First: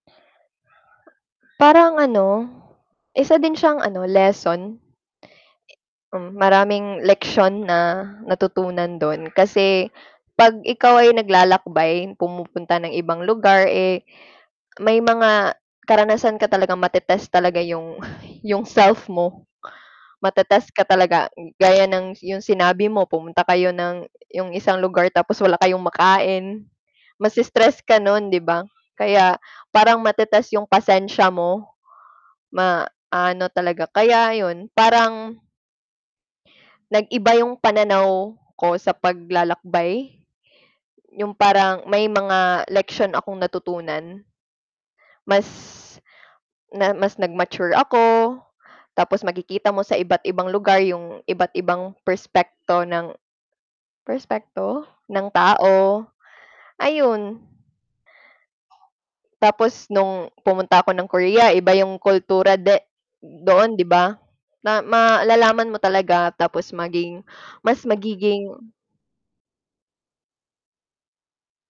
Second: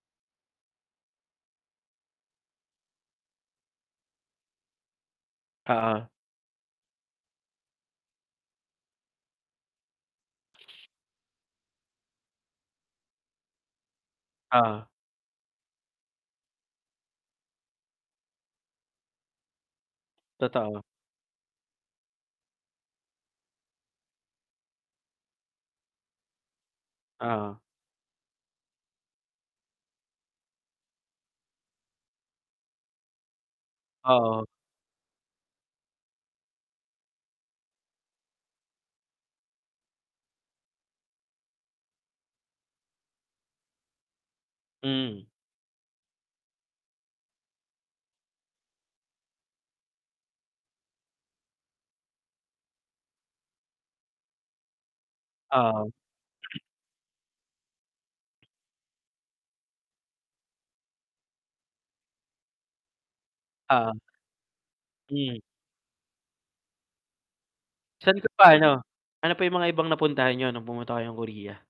Parang ano, isa din siyang ano lesson. Oo. Hmm, maraming leksyon na natutunan do'n kasi 'pag ikaw ay naglalakbay, pumupunta ng ibang lugar, eh, Oo. may mga karanasan ka talagang matetest talaga yung, yung self mo. Matetest Totoo. ka talaga, gaya ng 'yong sinabi mo pumunta kayo ng 'yong isang lugar tapos wala kayong makain, Oo. mase-stress ka no'n 'di ba? Kaya parang matetest 'yong pasensya mo, maano talaga kaya Oo. 'yon parang nag-iba yung pananaw ko sa paglalakbay. Yung parang may mga leksyon akong natutunan. Hmm. Mas, na mas nag-mature ako, tapos makikita mo sa iba't ibang lugar yung iba't ibang perspekto ng, perspekto? ng Oo. tao, ayun. Tapos nung pumunta ako ng Korea, iba yung kultura de doon 'di Oo. ba? Na Hmm. malalaman mo talaga tapos maging mas Saan ka magiging pa ano, ano pa yung mga ibang napuntahan nyo, nung pumunta kayong Korea?